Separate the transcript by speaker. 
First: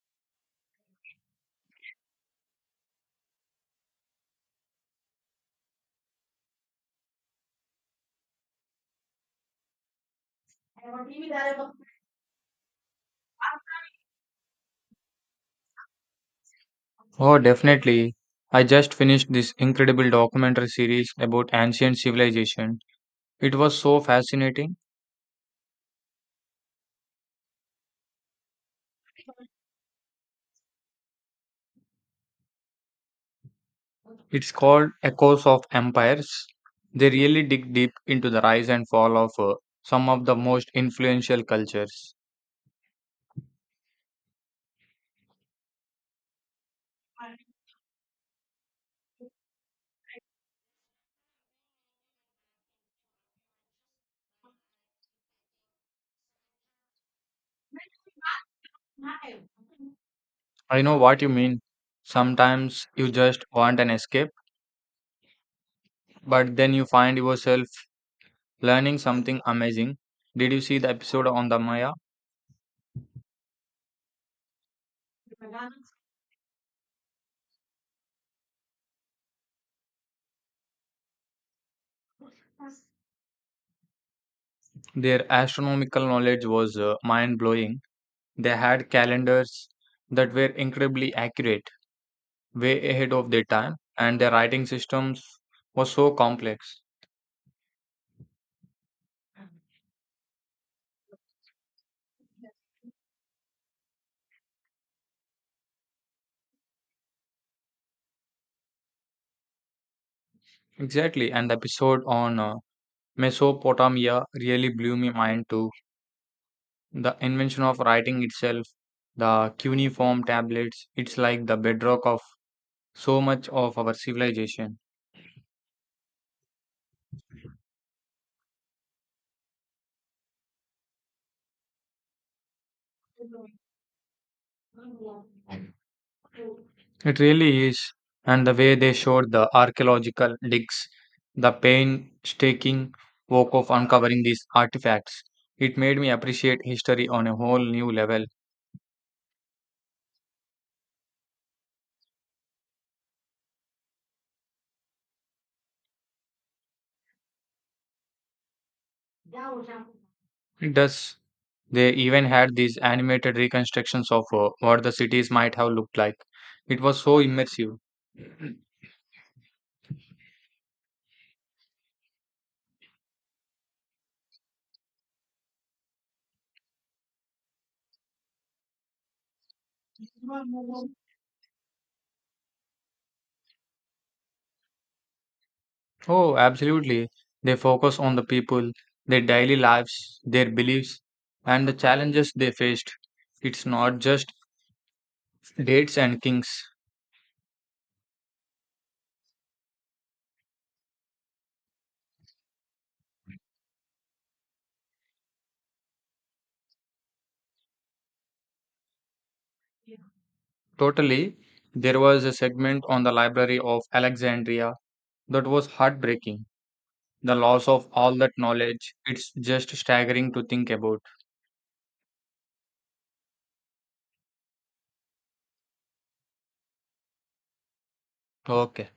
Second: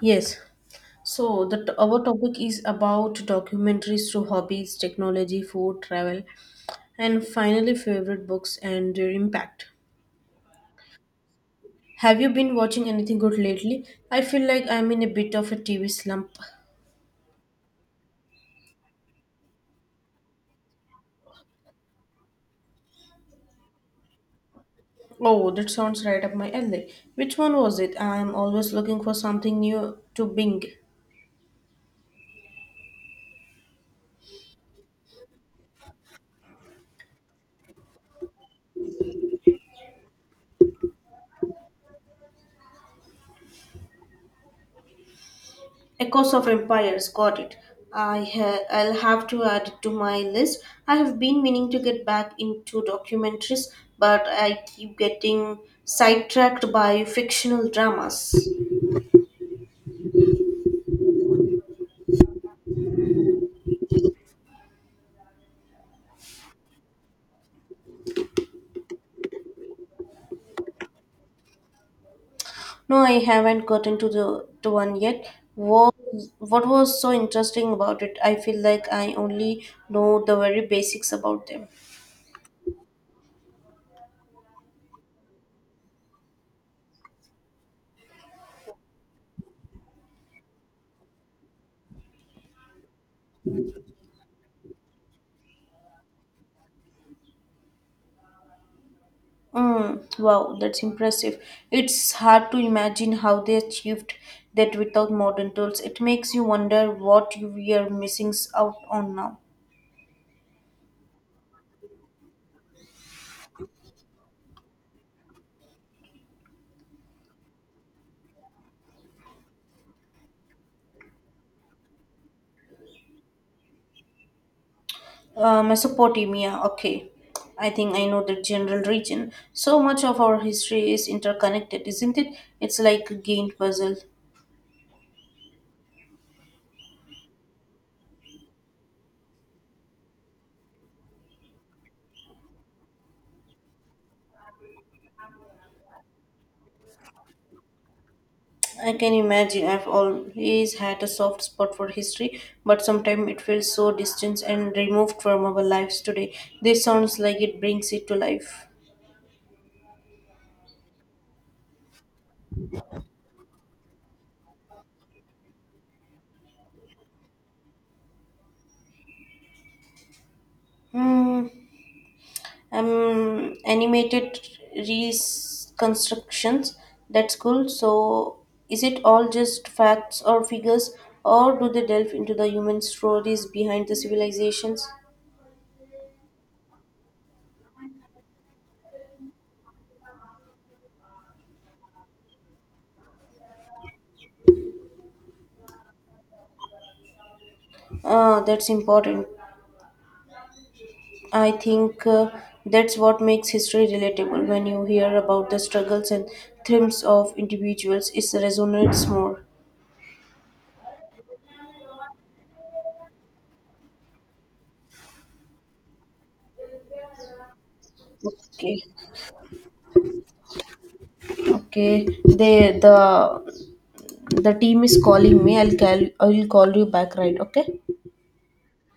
Speaker 1: Yes. So our topic is about documentaries through hobbies, technology, food, travel, and finally favorite books and their impact. Have you been watching anything good lately? I feel like I'm in a bit of a TV slump.
Speaker 2: Oh, definitely. I just finished this incredible documentary series about ancient civilization. It was so fascinating.
Speaker 1: Oh, that sounds right up my alley. Which one was it? I'm always looking for something new to bing.
Speaker 2: It's called Echoes of Empires. They really dig deep into the rise and fall of some of the most influential cultures.
Speaker 1: Echoes of Empires, got it. I'll have to add it to my list. I have been meaning to get back into documentaries, but I keep getting sidetracked by fictional dramas.
Speaker 2: I know what you mean. Sometimes you just want an escape, but then you find yourself learning something amazing. Did you see the episode on the Maya?
Speaker 1: No, I haven't gotten to the to one yet. What what was so interesting about it? I feel like I only know the very basics about them.
Speaker 2: Their astronomical knowledge was mind blowing. They had calendars that were incredibly accurate, way ahead of their time, and their writing systems were so complex.
Speaker 1: Mm, wow, that's impressive. It's hard to imagine how they achieved that without modern tools. It makes you wonder what we are missing out on now.
Speaker 2: Exactly, and the episode on Mesopotamia really blew my mind too. The invention of writing itself, the cuneiform tablets, it's like the bedrock of so much of our civilization.
Speaker 1: Mesopotamia, okay. I think I know the general region. So much of our history is interconnected, isn't it? It's like a gained puzzle.
Speaker 2: It really is. And the way they showed the archaeological digs, the painstaking work of uncovering these artifacts, it made me appreciate history on a whole new level.
Speaker 1: I can imagine I've always had a soft spot for history, but sometimes it feels so distant and removed from our lives today. This sounds like it brings it to life.
Speaker 2: It does. They even had these animated reconstructions of what the cities might have looked like. It was so immersive.
Speaker 1: Hmm, Animated reconstructions. That's cool. So, is it all just facts or figures, or do they delve into the human stories behind the civilizations?
Speaker 2: Oh, absolutely. They focus on the people, their daily lives, their beliefs, and the challenges they faced. It's not just dates and kings.
Speaker 1: Ah, that's important. I think that's what makes history relatable. When you hear about the struggles and triumphs of individuals, it resonates more.
Speaker 2: Totally. There was a segment on the Library of Alexandria that was heartbreaking. The loss of all that
Speaker 1: Okay,
Speaker 2: knowledge, it's just staggering to think about.
Speaker 1: okay. The team is calling me. I'll call you back. Right, okay.
Speaker 2: Okay.